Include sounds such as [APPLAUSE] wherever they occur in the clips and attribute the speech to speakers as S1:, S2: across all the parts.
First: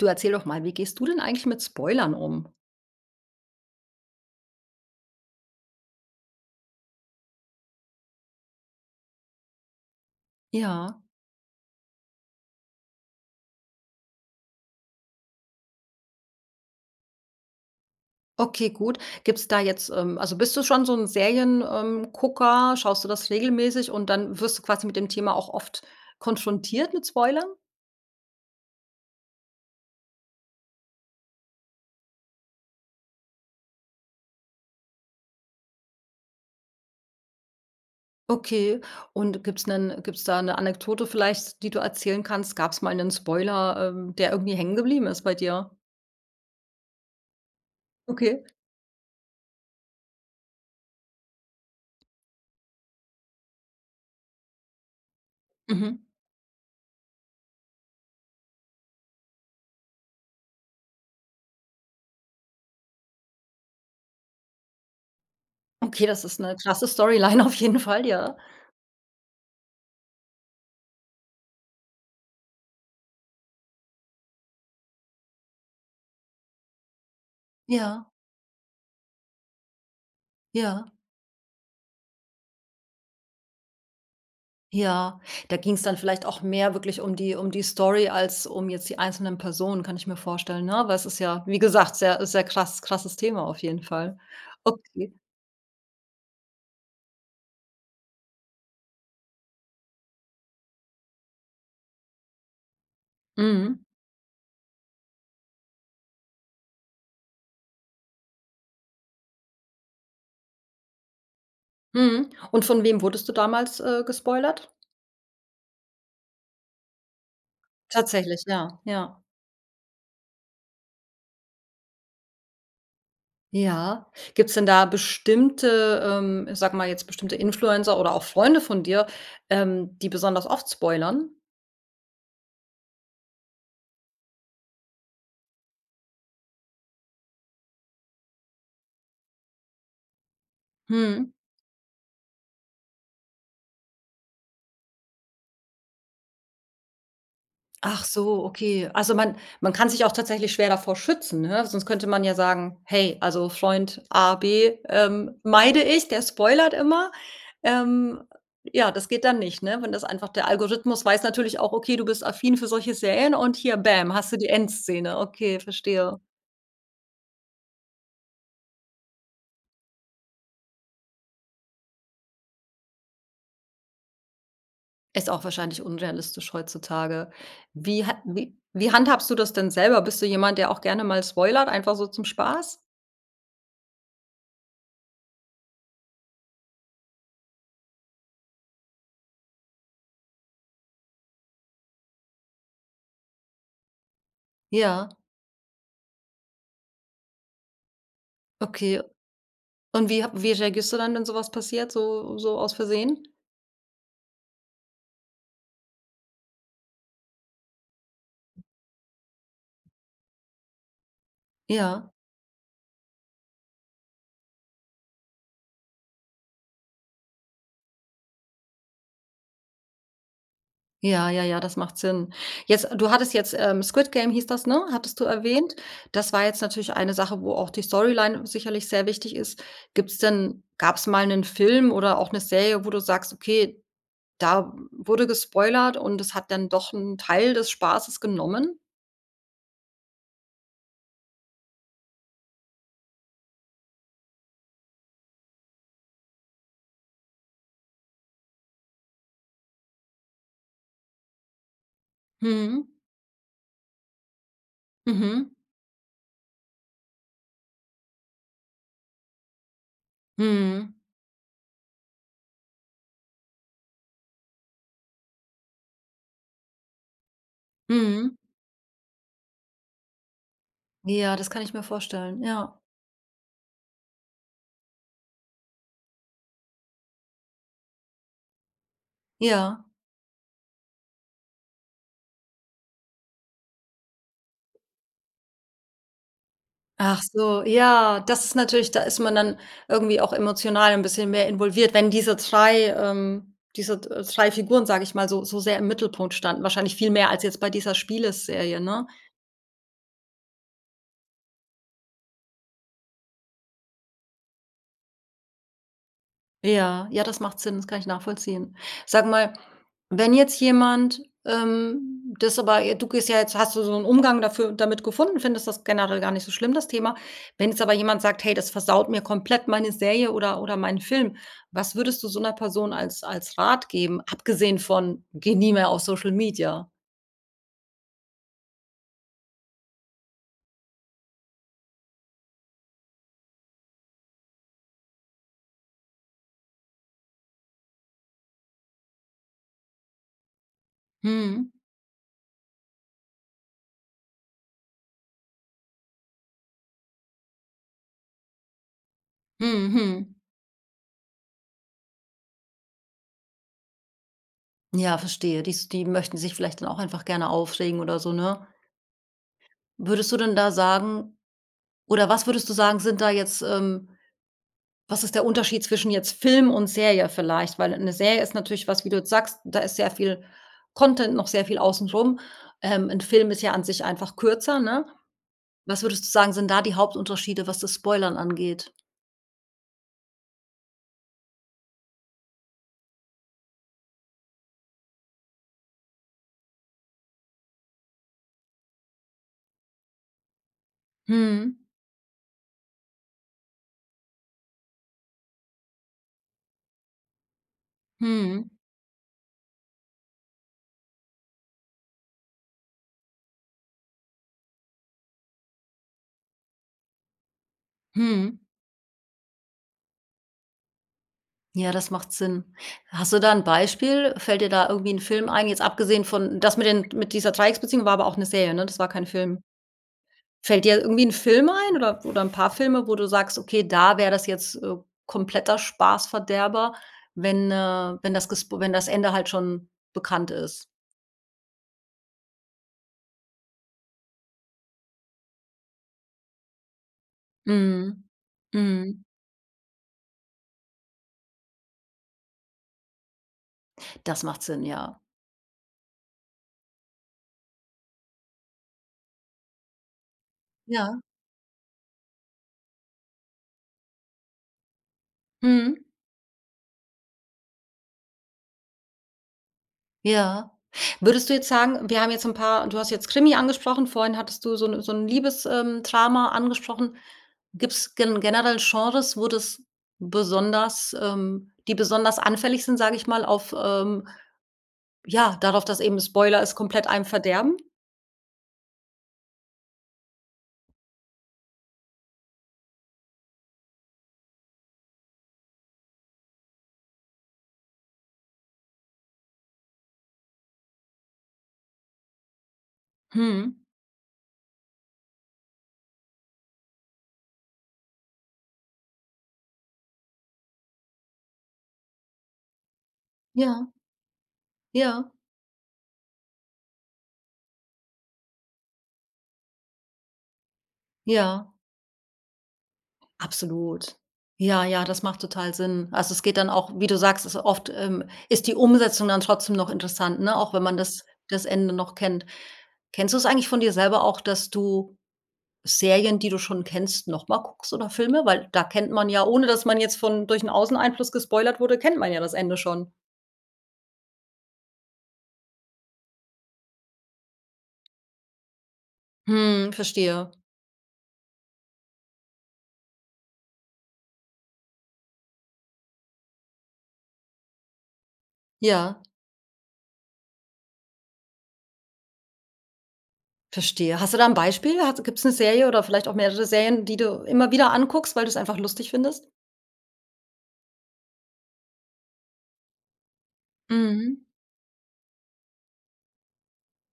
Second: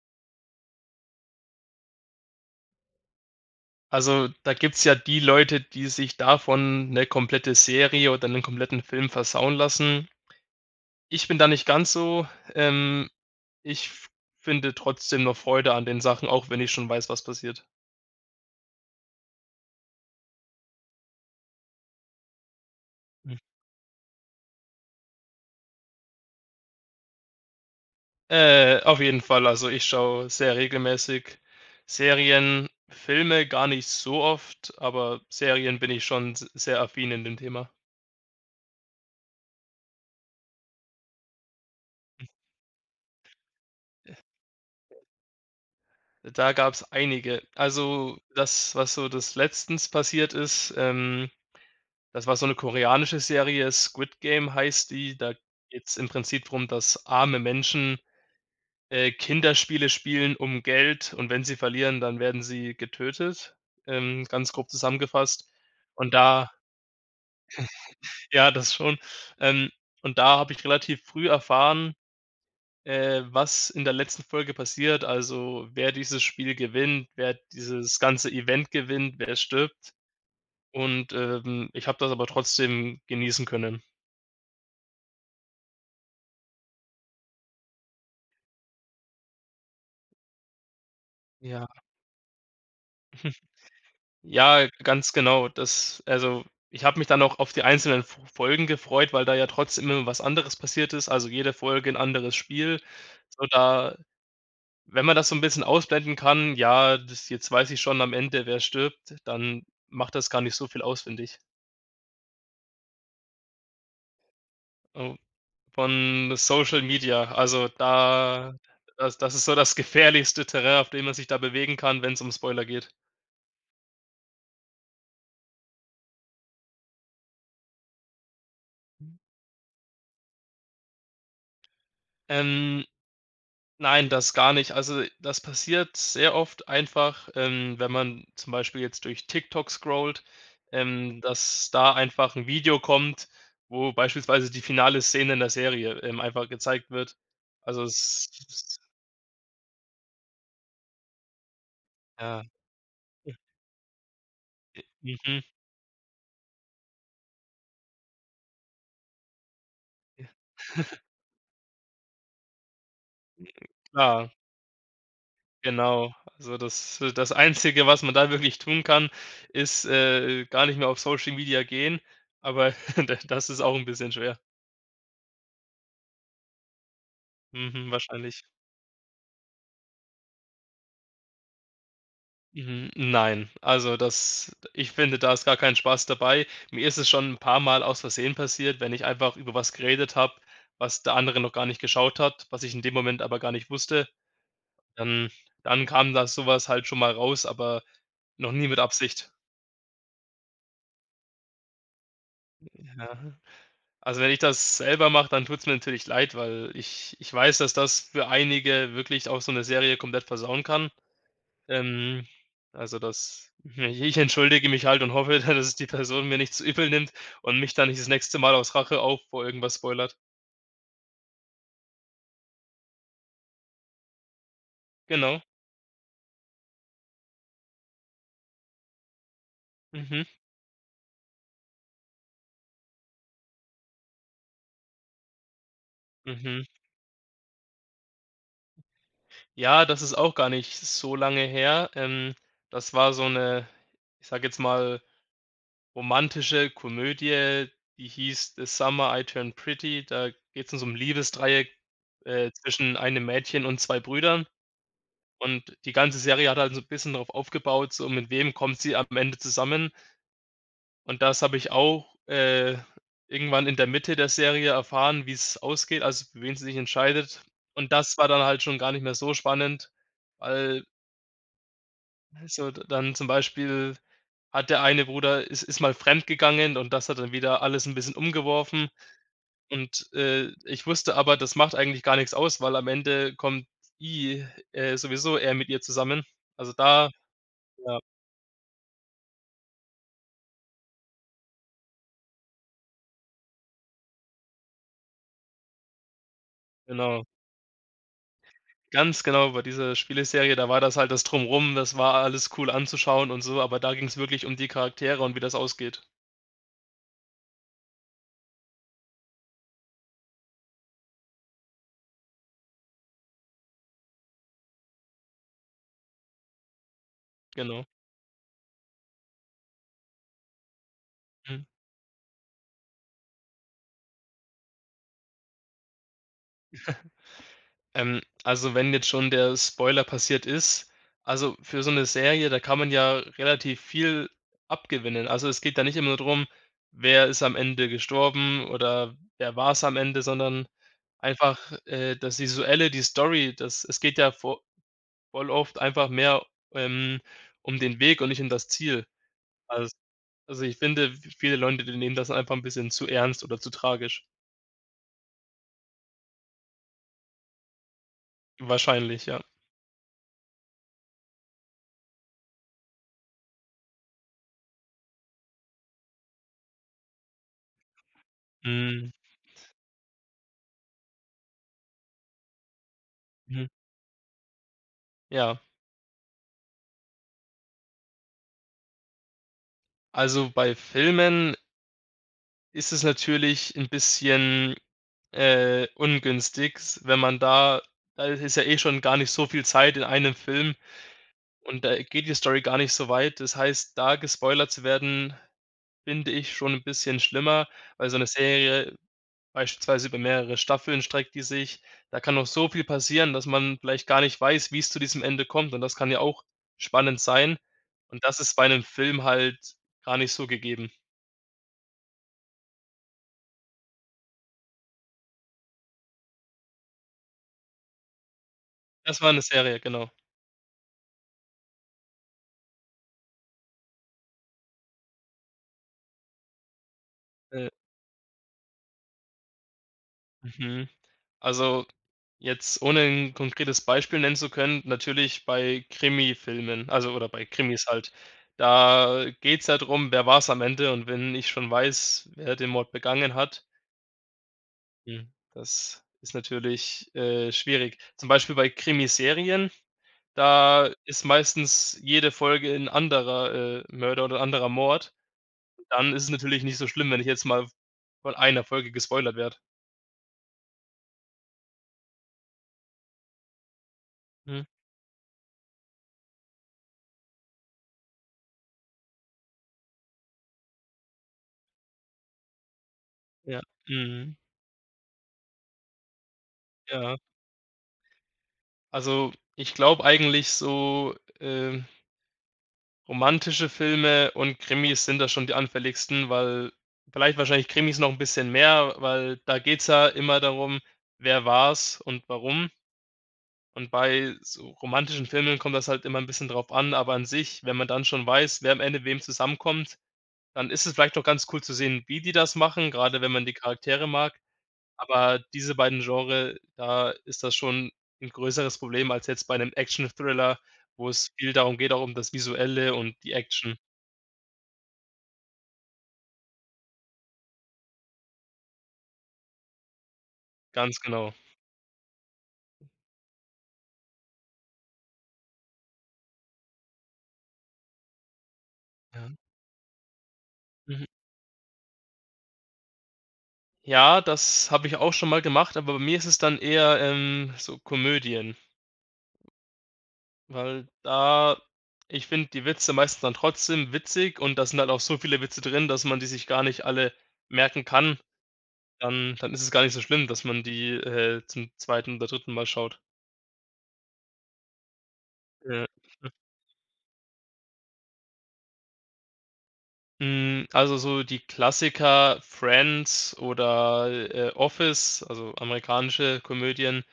S1: Du erzähle doch mal, wie gehst du denn eigentlich mit Spoilern um?
S2: Also, da gibt's ja die Leute, die sich davon 'ne komplette Serie oder 'nen kompletten Film versauen lassen.
S1: Ja.
S2: Ich bin da nicht ganz so. Ähm, ich f finde trotzdem noch Freude an den Sachen, auch wenn ich schon weiß, was passiert.
S1: Okay gut. Gibt's da jetzt ähm, also, bist du schon so 'n Serien ähm, Gucker ähm, schaust du das
S2: [SNORTS]
S1: regelmäßig und dann wirst du quasi mit dem Thema auch oft konfrontiert mit Spoilern?
S2: Äh, auf jeden Fall. Also, ich schaue sehr regelmäßig Serien, Filme gar nicht so oft, aber Serien bin ich schon s sehr affin in dem Thema.
S1: Okay und gibt's 'nen gibt's da 'ne Anekdote vielleicht, die du erzählen
S2: [CHUCKLES]
S1: kannst, gab's mal 'nen Spoiler ähm, der irgendwie hängen geblieben ist bei dir?
S2: Da gab's einige. Also,
S1: Okay.
S2: das, was so das letztens passiert ist, ähm, das war so 'ne koreanische Serie Squid-Game, heißt die. Da
S1: Mhm.
S2: geht's im Prinzip drum, dass arme Menschen, äh, Kinderspiele spielen um Geld und wenn sie verlieren, dann werden sie getötet ähm, ganz grob zusammengefasst.
S1: Okay,
S2: Und
S1: das ist
S2: da
S1: 'ne krasse Storyline auf jeden Fall, ja.
S2: ja, das schon, ähm, und da habe ich relativ früh erfahren, äh, was in der letzten Folge passiert, also, wer dieses Spiel gewinnt, wer dieses
S1: Ja.
S2: ganze Event gewinnt, wer jetzt stirbt.
S1: Ja.
S2: Und, ähm, ich habe das aber trotzdem genießen können.
S1: Ja, da ging's dann vielleicht auch mehr wirklich um die um die Story als um jetzt die einzelnen Personen kann ich mir vorstellen, ne, aber es ist ja wie
S2: Ja.
S1: gesagt sehr sehr krass krasses
S2: [CHUCKLES]
S1: Thema auf jeden Fall.
S2: Ja, ganz
S1: Okay.
S2: genau. Das also, ich habe mich dann auch auf die einzelnen F Folgen gefreut, weil da ja trotzdem immer was anderes passiert ist, also, jede Folge 'n anderes Spiel. So,
S1: Mhm.
S2: da wenn man das so 'n bisschen ausblenden kann, ja, das, „Jetzt weiß ich schon am Ende, wer stirbt“, dann macht das gar nicht so viel aus finde ich.
S1: Mhm, und von wem wurdest du damals, äh, gespoilert?
S2: Oh, von Social-Media, also,
S1: Tatsächlich,
S2: da
S1: ja,
S2: das
S1: ja.
S2: das ist so das gefährlichste Terrain, auf dem man sich da bewegen kann, wenn's um Spoiler geht.
S1: Ja, gibt's denn da bestimmte, ähm ich sage mal jetzt bestimmte Influencer oder auch Freunde von dir,
S2: Mhm.
S1: ähm, die besonders oft spoilern?
S2: Ähm, nein, das gar nicht. Also, das passiert sehr oft einfach, ähm, wenn man zum Beispiel jetzt durch TikTok scrollt, ähm,
S1: Mhm.
S2: dass da einfach 'n Video kommt, wo beispielsweise die finale Szene in der Serie, ähm, einfach gezeigt wird, also
S1: Ach so,
S2: s
S1: okay. Also, man man kann sich auch tatsächlich schwer davor schützen, ne, sonst könnte man ja
S2: Ja.
S1: sagen: „Hey also, Freund, A, B,
S2: I
S1: ähm,
S2: mhm.
S1: meide ich, der spoilert immer.“ Ähm, ja, das geht dann nicht, ne, wenn das
S2: Ja.
S1: einfach der
S2: [CHUCKLES]
S1: Algorithmus weiß natürlich auch: Okay du bist affin für solche Serien und hier, Bäm,
S2: Klar.
S1: hast du die Endszene, okay,
S2: Genau,
S1: verstehe.
S2: also, das äh, das Einzige, was man da wirklich tun kann, ist, äh, gar nicht mehr auf Social Media gehen, aber [CHUCKLES] da das ist auch 'n bisschen schwer.
S1: Ist auch wahrscheinlich unrealistisch heutzutage.
S2: Mhm,
S1: Wie ha
S2: wahrscheinlich.
S1: wie wie handhabst du das denn selber? Bist du jemand, der auch gerne mal spoilert, einfach so zum Spaß?
S2: Hm, nein, also, das ich finde, da ist gar keinen Spaß dabei. Mir ist es schon 'n paarmal aus versehen passiert, wenn ich einfach über etwas geredet habe, was der andere noch gar nicht geschaut hat, was ich in dem Moment aber gar nicht wusste.
S1: Ja.
S2: Ähm, dann kam da sowas halt schon mal raus, aber noch nie mit
S1: Okay.
S2: Absicht.
S1: Und wie h wie reagierst du dann, wenn so was passiert, so so aus
S2: Ja,
S1: versehen?
S2: also, wenn ich das selber mache, dann tut's mir natürlich leid, weil ich ich weiß, dass das für einige wirklich auch so 'ne Serie komplett versauen kann.
S1: Ja.
S2: Ähm, also, das i ich entschuldige mich halt und hoffe, dass es die Person mir nicht zu übel nimmt und mich dann nicht das nächste Mal aus Rache auch vor irgendetwas spoilert.
S1: Ja, ja, ja, das macht Sinn. Jetzt du hattest jetzt, ähm Squid Game hieß das, ne, hattest du
S2: Genau.
S1: erwähnt. Das war jetzt natürlich eine Sache, wo auch die Storyline sicherlich sehr wichtig ist. Gibt's
S2: Mhm.
S1: denn gab's mal 'nen Film oder auch 'ne Serie, wo du sagst: „Okay, da wurde gespoilert und es hat
S2: Mhm.
S1: dann doch 'n Teil des Spaßes genommen“?
S2: Ja, das ist auch gar nicht so lange her. Ähm, das war so 'ne, ich sage jetzt mal, romantische Komödie, die hieß „The Summer I Turned Pretty“, da geht's um so 'n Liebesdreieck, äh,
S1: Mhm.
S2: zwischen einem Mädchen und 2 Brüdern
S1: Mhm.
S2: und die ganze Serie hat halt so 'n bisschen drauf aufgebaut, so: Mit wem kommt sie am Ende zusammen?
S1: Mhm.
S2: Und das habe ich auch, äh, irgendwann in der Mitte der Serie erfahren, wie's ausgeht, also, für wen sie sich entscheidet und das war
S1: Mhm.
S2: dann halt schon gar nicht mehr so spannend, weil
S1: Ja, das kann ich mir vorstellen,
S2: es
S1: ja.
S2: sollte dann zum Beispiel hat der eine Bruder is ist mal fremdgegangen und das hat dann wieder alles 'n bisschen umgeworfen
S1: Ja.
S2: und, äh, ich wusste aber, das macht eigentlich gar nix aus, weil am Ende kommt i äh, sowieso er mit ihr zusammen. Also, da
S1: Ach so,
S2: ja.
S1: ja. Das ist natürlich da ist man dann irgendwie auch emotional 'n bisschen mehr involviert, wenn diese 3 ähm, diese d 3 Figuren sage ich mal so so sehr im Mittelpunkt standen. wahrscheinlich viel
S2: Genau.
S1: mehr als jetzt bei dieser Spieleserie, ne?
S2: Ganz genau, bei dieser Spieleserie, da war das halt das Drumherum. Das war alles cool anzuschauen und so, aber da ging's wirklich die Charaktere und wie das ausgeht.
S1: Ja, ja das macht Sinn das kann ich nachvollziehen. Sag mal wenn jetzt jemand, ähm, das aber j du gehst ja jetzt hast du so 'n Umgang dafür damit gefunden, findest das generell gar nicht so schlimm das Thema. Wenn jetzt
S2: Genau.
S1: aber jemand sagt: „Hey, das versaut mir komplett meine Serie oder oder meinen Film“,
S2: Mhm.
S1: was würdest du so 'ner Person als als Rat geben, abgesehen von: „Geh nie mehr auf Social-Media.“?
S2: [CHUCKLES] Ähm, also, wenn jetzt schon der Spoiler passiert ist, also, für so 'ne Serie, da kann man ja relativ viel abgewinnen. Also, es geht da nicht immer nur drum, wer ist am Ende gestorben oder wer war's am Ende, sondern einfach,
S1: Mhm.
S2: äh, das visuelle, die Story, das es geht ja vo voll oft einfach mehr, ähm, um den Weg und nicht um das Ziel. Als
S1: Mhm, hm.
S2: also, ich finde, v viele Leute, die nehmen das einfach 'n bisschen zu ernst oder zu tragisch.
S1: Ja verstehe dies die möchten sich vielleicht dann auch einfach gerne aufregen oder so, ne?
S2: Wahrscheinlich, ja.
S1: Würdest du denn da sagen oder was würdest du sagen sind da jetzt, ähm Was ist der Unterschied zwischen jetzt Film und Serie vielleicht, weil 'ne Serie ist natürlich was wie
S2: Mhm.
S1: du jetzt sagst, da ist sehr viel Content noch sehr viel außen rum. Ähm, 'n Film ist
S2: Mhm.
S1: ja an sich einfach kürzer, ne,
S2: Ja.
S1: was würdest du sagen sind da die Hauptunterschiede was das Spoilern angeht?
S2: Also, bei Filmen ist es natürlich 'n bisschen, äh, ungünstig, wenn man da da ist es ja eh schon gar nicht so viel Zeit in einem Film
S1: Mhm.
S2: und da geht die Story gar nicht so weit. Das heißt, da gespoilert zu werden, finde ich schon 'n bisschen schlimmer, weil so 'ne
S1: Mhm.
S2: Serie beispielsweise über mehrere Staffeln streckt die sich. Da kann noch so viel passieren, dass man vielleicht gar nicht weiß, wie's zu diesem Ende kommt und das kann ja auch spannend sein und das ist
S1: Mhm.
S2: bei 'nem Film halt gar nicht so gegeben.
S1: Ja, das macht Sinn. Hast du da 'n Beispiel? Fällt dir da irgendwie 'n Film ein, jetzt abgesehen von das mit den, mit dieser Dreiecksbeziehungen, war aber auch 'ne Serie, ne? Das war
S2: Das
S1: kein
S2: war 'ne
S1: Film.
S2: Serie, genau.
S1: Fällt dir irgendwie 'n Film ein oder oder 'n paar Filme, wo du sagst: „Okay, da wäre das jetzt, äh, kompletter Spaßverderber“,
S2: Ne.
S1: wenn äh, wenn das gesp wenn das Ende halt schon bekannt ist.
S2: Mhm, also, jetzt ohne 'n konkretes Beispiel nennen zu können, natürlich bei Krimifilmen, also oder bei Krimis halt.
S1: Mhm. Mhm.
S2: Da geht's ja drum, wer war's am Ende und wenn ich schon weiß, wer den Mord begangen hat
S1: Das macht Sinn ja.
S2: hm, das ist natürlich, äh, schwierig. Zum Beispiel bei Krimiserien, da
S1: Ja.
S2: ist meistens jede Folge 'n anderer, äh, Mörder oder 'n anderer Mord.
S1: Mhm.
S2: Dann ist es natürlich nicht so schlimm, wenn ich jetzt mal von einer Folge gespoilert werde.
S1: Ja, würdest du jetzt sagen wir haben jetzt 'n paar du hast jetzt Krimi angesprochen vorhin hattest
S2: Hm.
S1: du so 'ne so 'n Liebes ähm, Drama angesprochen gibt's gen generell Genres wo das besonders ähm, die besonders anfällig sind, sage ich mal,
S2: Ja,
S1: auf ähm,
S2: mhm.
S1: ja, darauf, dass eben Spoiler es komplett
S2: Ja.
S1: einem verderben?
S2: Also, ich glaube eigentlich, so ähm romantische Filme und Krimis sind da schon die anfälligsten, weil vielleicht wahrscheinlich Krimis noch 'n bisschen mehr, weil da geht's ja immer darum, wer war's und warum.
S1: Mhm.
S2: Und bei so romantischen Filmen kommt das halt immer 'n bisschen drauf an, aber an sich, wenn man dann schon weiß, wer am Ende wem zusammenkommt, dann ist es vielleicht doch ganz cool zu sehen, wie die das machen, gerade wenn man die
S1: Ja.
S2: Charaktere mag,
S1: Ja.
S2: aber diese beiden Genre da ist das schon 'n größeres Problem als jetzt bei 'nem Action-Thriller, wo es viel
S1: Ja.
S2: darum geht, auch um das Visuelle und die Action.
S1: Absolut. Ja, ja das macht total Sinn also, es geht dann auch wie du sagst ist oft, ähm, ist die Umsetzung dann trotzdem noch interessant, ne, auch wenn man
S2: Ganz
S1: das
S2: genau.
S1: das Ende noch kennt. Kennst du es eigentlich von dir selber auch dass du Serien, die du schon kennst, noch mal guckst oder Filme? Weil da kennt man
S2: Ja.
S1: ja, ohne dass man jetzt von durch 'n
S2: Mhm.
S1: Außeneinfluss gespoilert wurde, kennt man ja das Ende schon.
S2: Ja, das habe ich auch schon mal gemacht, aber bei mir ist es dann eher, ähm, so Komödien.
S1: Hm, verstehe.
S2: Weil da ich finde die Witze meistens dann trotzdem witzig und das sind halt auch so viele Witze drin, dass man die sich gar nicht alle merken kann,
S1: Ja.
S2: dann dann ist es gar nicht so schlimm, dass man die, äh, zum 2. oder 3. Mal schaut.
S1: Verstehe hast du da 'n Beispiel hat's gibt's 'ne
S2: Ja.
S1: Serie oder vielleicht auch mehrere Serien die du immer wieder anguckst weil du's einfach lustig findest?
S2: Hm, also, so die Klassiker „Friends“ oder,
S1: Mhm.
S2: äh, äh, „Office“, also, amerikanische Komödien,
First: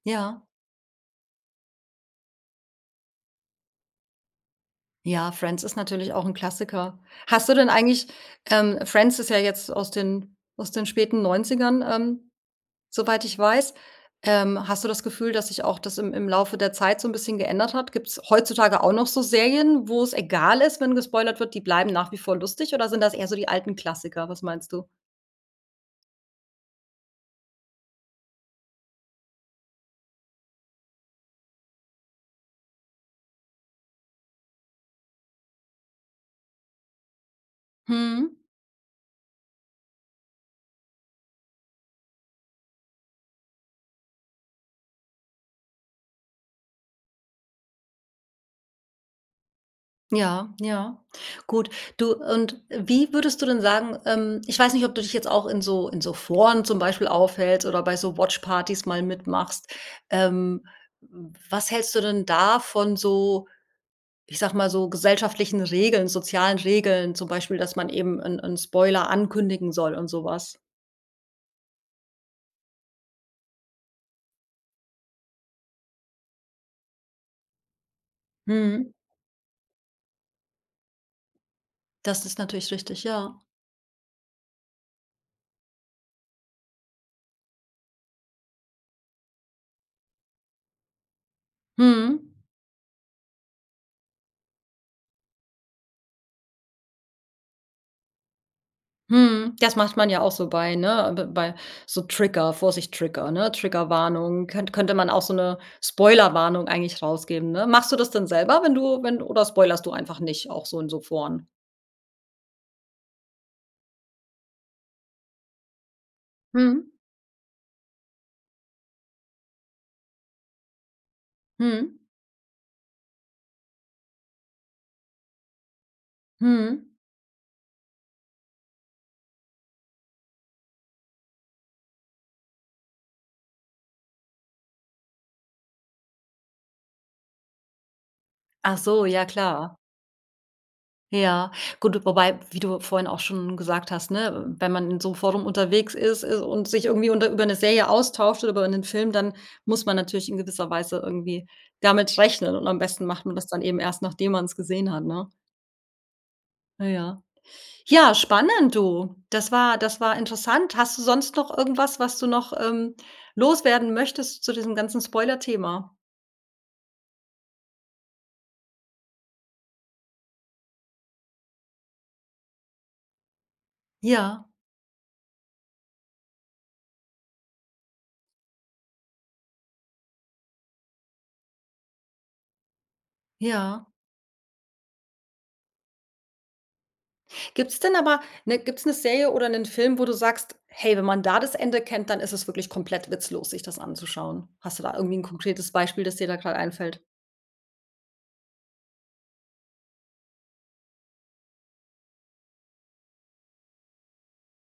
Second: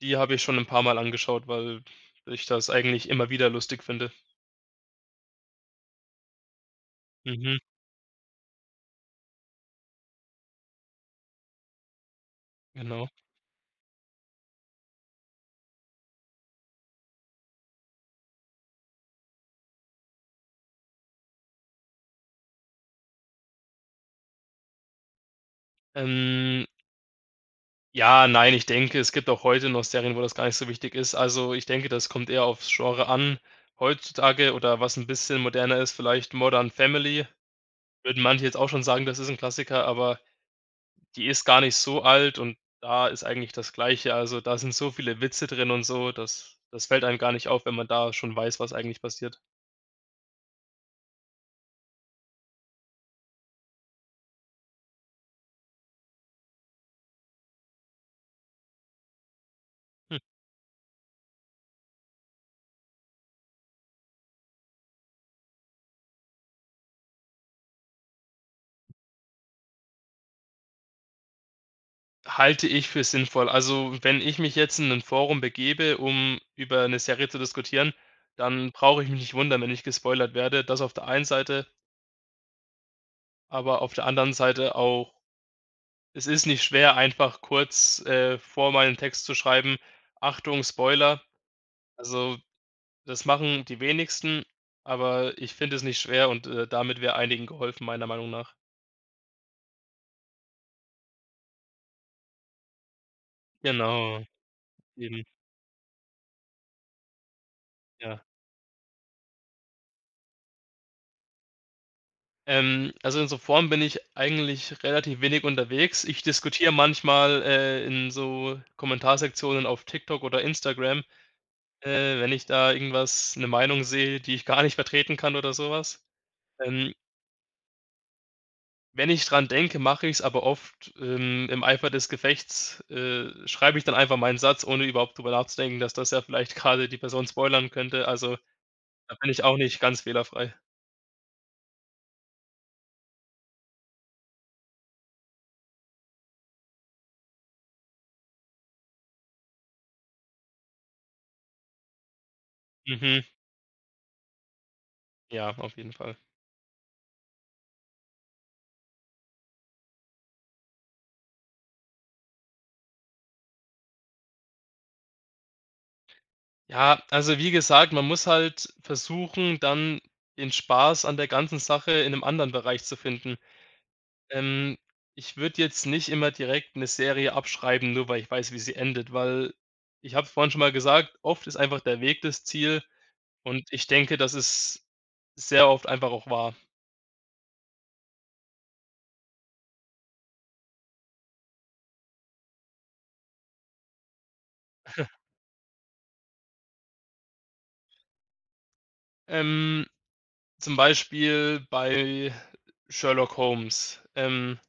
S2: die habe
S1: Ja.
S2: ich schon 'n paarmal angeschaut, weil, ich das eigentlich immer wieder lustig finde.
S1: Ja, „Friends“ ist natürlich auch 'n Klassiker. Hast du
S2: Mhm.
S1: denn eigentlich ähm, „Friends“ ist ja jetzt aus den aus den späten 90ern, ähm,
S2: Genau.
S1: soweit ich weiß. Ähm, hast du das Gefühl, dass sich auch das im im Laufe der Zeit so 'n bisschen geändert hat? Gibt's heutzutage auch noch so Serien, wo's egal ist, wenn gespoilert wird, die bleiben nach wie vor lustig oder sind das eher so die alten Klassiker, was meinst du?
S2: Ähm Ja, nein, ich denke, es gibt auch heute noch Serien, wo das gar nicht so wichtig ist. Also, ich denke, das kommt eher aufs Genre an. Heutzutage oder was 'n bisschen moderner ist, vielleicht „Modern Family“ würden
S1: Mhm.
S2: manche jetzt auch schon sagen, das ist 'n Klassiker, aber die ist gar nicht so alt und da ist eigentlich das Gleiche. Also, da sind so viele Witze drin und so, das das fällt einem gar nicht auf, wenn man da schon weiß, was eigentlich passiert.
S1: Ja, ja, gut. Du und wie würdest du denn sagen ähm, ich weiß nicht, ob du dich jetzt auch in so in so Foren zum Beispiel aufhältst oder bei so Watchpartys mal mitmachst.
S2: [CHUCKLES]
S1: Ähm, was hältst du denn davon so ich sage mal so, gesellschaftlichen Regeln, sozialen Regeln, zum Beispiel, dass man eben 'n 'n Spoiler ankündigen soll und so was?
S2: Halte ich für sinnvoll. Also, wenn ich mich jetzt in 'nem Forum begebe um, über 'ne Serie zu diskutieren, dann
S1: Mhm.
S2: brauche ich mich nicht wundern, wenn ich gespoilert werde, das auf der einen Seite.
S1: Das ist natürlich richtig ja.
S2: Aber auf der anderen Seite auch es nicht schwer einfach kurz, äh, vorher mal 'n Text zu schreiben, „Achtung Spoiler.“
S1: Mhm.
S2: Also, das machen die wenigsten aber ich finde das nicht schwer und, äh, damit wäre einigen geholfen, meiner Meinung nach.
S1: Mhm, das macht man ja auch so bei ne, b bei so Trigger „Vorsicht Trigger“, ne,
S2: Genau,
S1: „Triggerwarnung“ könn könnte man auch
S2: eben.
S1: so 'ne Spoilerwarnung eigentlich rausgeben, ne? Machst du das
S2: Ja.
S1: denn selber, wenn du wenn du oder spoilerst du einfach nicht auch so in so Foren?
S2: Ähm, also, in so Foren bin ich eigentlich relativ wenig unterwegs. Ich diskutiere
S1: Mhm.
S2: manchmal, äh, in so Kommentarsektionen auf Tik-Tok oder Instagram,
S1: Mhm.
S2: äh, wenn ich da irgendwas 'ne Meinung sehe, die ich gar nicht vertreten kann oder so was,
S1: Mhm.
S2: ähm. Wenn ich dran denke, mach ich's, aber oft im im Eifer des Gefechts, äh, schreibe ich dann einfach meinen Satz, ohne überhaupt drüber nachzudenken, dass das ja vielleicht grade die Person spoilern könnte. Also,
S1: Achso,
S2: da
S1: ja
S2: bin ich auch
S1: klar.
S2: nicht ganz fehlerfrei.
S1: Ja, gut, wobei- wie du vorhin auch schon gesagt hast- ne, wenn man in so Forum unterwegs ist und sich irgendwie unter über 'ne Serie austauscht oder über 'nen Film dann muss man natürlich in gewisser Weise irgendwie damit rechnen, und am besten macht
S2: Mhm.
S1: man das dann eben erst nachdem man's gesehen hat, ne?
S2: Ja, auf jeden Fall.
S1: Äh, ja. Ja, spannend, du. Das war das war interessant. Hast du sonst noch irgendwas, was du noch, ähm, loswerden möchtest zu diesem ganzen Spoilerthema?
S2: Ja, also, wie gesagt, man muss halt versuchen, dann den Spaß an der ganzen Sache in 'nem anderen Bereich zu finden.
S1: Ja.
S2: Ähm, ich würde jetzt nicht immer direkt 'ne Serie abschreiben, nur weil ich weiß, wie sie endet, weil ich habe vorhin schon mal gesagt: „Oft ist einfach der Weg das Ziel“ und
S1: Ja.
S2: ich denke, das ist sehr oft einfach auch wahr.
S1: Gibt's denn aber ne, gibt's 'ne Serie oder 'nen Film, wo du sagst: „Hey, wenn man da das Ende kennt, dann ist es wirklich komplett witzlos sich das anzuschauen“? Hast du da
S2: [CHUCKLES]
S1: irgendwie 'n konkretes Beispiel, das dir da gerade einfällt?
S2: Ähm, zum Beispiel bei „Sherlock Holmes“. Ähm,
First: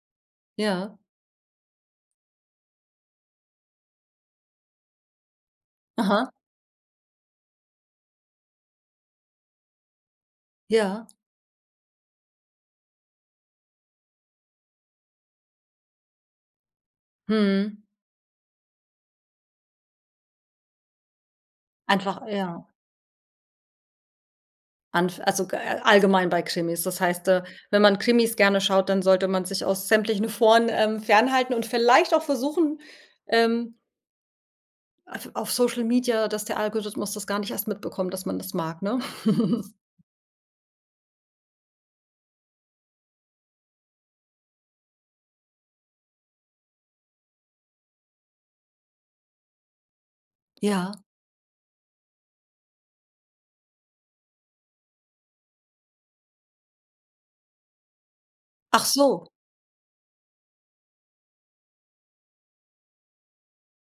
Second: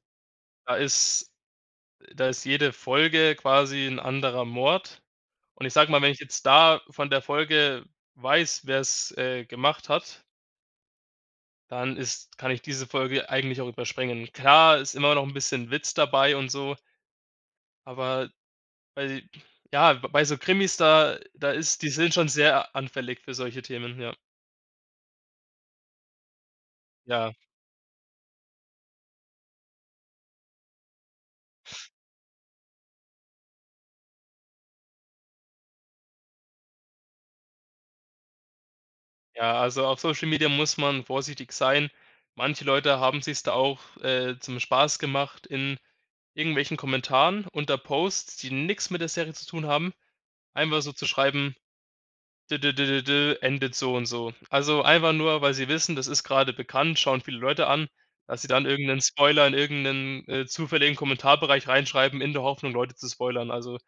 S2: da
S1: Ja.
S2: ist da ist jede Folge quasi 'n anderer Mord, und ich sage mal, wenn ich
S1: Aha.
S2: jetzt da von der Folge weiß, wer's, äh, gemacht hat
S1: Ja.
S2: dann ist kann ich diese Folge eigentlich auch überspringen. Klar, ist immer noch 'n bisschen Witz dabei und so
S1: Mhm.
S2: aber bei ja b bei so Krimis, da da ist die sind
S1: Einfach
S2: schon
S1: ja.
S2: sehr anfällig für solche Themen, ja.
S1: Anf also, g a allgemein bei Krimis? Das heißt,
S2: Ja.
S1: äh, wenn man Krimis gerne schaut, dann sollte man sich aus sämtlichen Foren, ähm, fernhalten und vielleicht auch versuchen, ähm auf auf Social-Media, dass der Algorithmus das gar nicht erst mitbekommt, dass man das mag, ne?
S2: Ja,
S1: [CHUCKLES]
S2: also, auf Social-Media muss man vorsichtig sein. Manche Leute haben sich's da auch, äh, zum Spaß gemacht in irgendwelchen Kommentaren unter Posts, die nix mit der Serie zu tun haben, einfach so
S1: Ja.
S2: zu schreiben: „D d d d d endet so und so.“ Also, einfach nur, weil sie wissen, das ist grade bekannt, schauen viele Leute an, dass sie dann
S1: Ach
S2: irgend 'nen
S1: so.
S2: Spoiler, in irgend 'nen, äh, zufälligen Kommentarbereich reinschreiben, in der Hoffnung, Leute zu spoilern. Also,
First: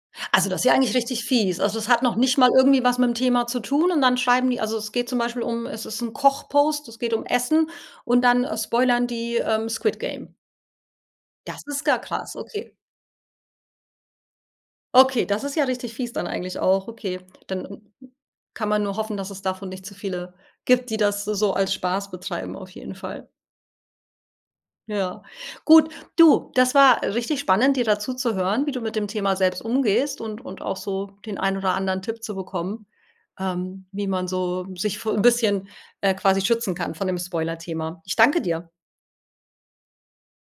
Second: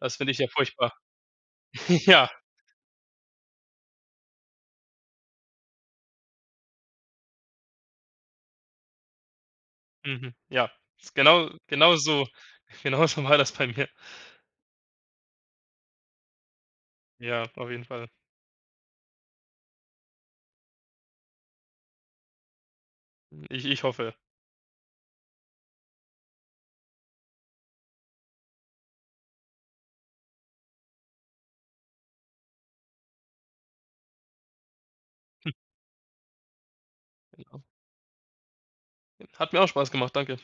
S2: das finde ich ja
S1: Also, das ist ja
S2: furchtbar.
S1: eigentlich richtig fies. Also, es hat noch
S2: Ja.
S1: nicht mal irgendwie was mit 'm Thema zu tun und dann schreiben die also, es geht zum Beispiel um es ist 'n Koch-Post, es geht um Essen und dann, äh, spoilern die, ähm, „Squid-Game“?
S2: Mhm, ja. Ist genau
S1: Das ist ja
S2: genau so.
S1: krass, okay.
S2: Genauso war das bei mir.
S1: Okay, das ist ja richtig fies dann eigentlich auch, okay,
S2: Ja, auf
S1: dann
S2: jeden Fall.
S1: kann man nur hoffen dass es davon nicht zu viele gibt die das so so als Spaß betreiben, auf jeden Fall.
S2: Ich ich hoffe.
S1: Ja gut, du, das war richtig spannend dir da zu zu hören wie du mit dem Thema selbst umgehst und und auch so den ein oder anderen Tipp zu bekommen, ähm, wie man so sich vo
S2: Hm.
S1: bisschen, äh, quasi schützen kann von dem
S2: [UNINTELLIGIBLE]
S1: Spoilerthema. Ich danke dir.
S2: Hat mir auch Spaß gemacht. Danke.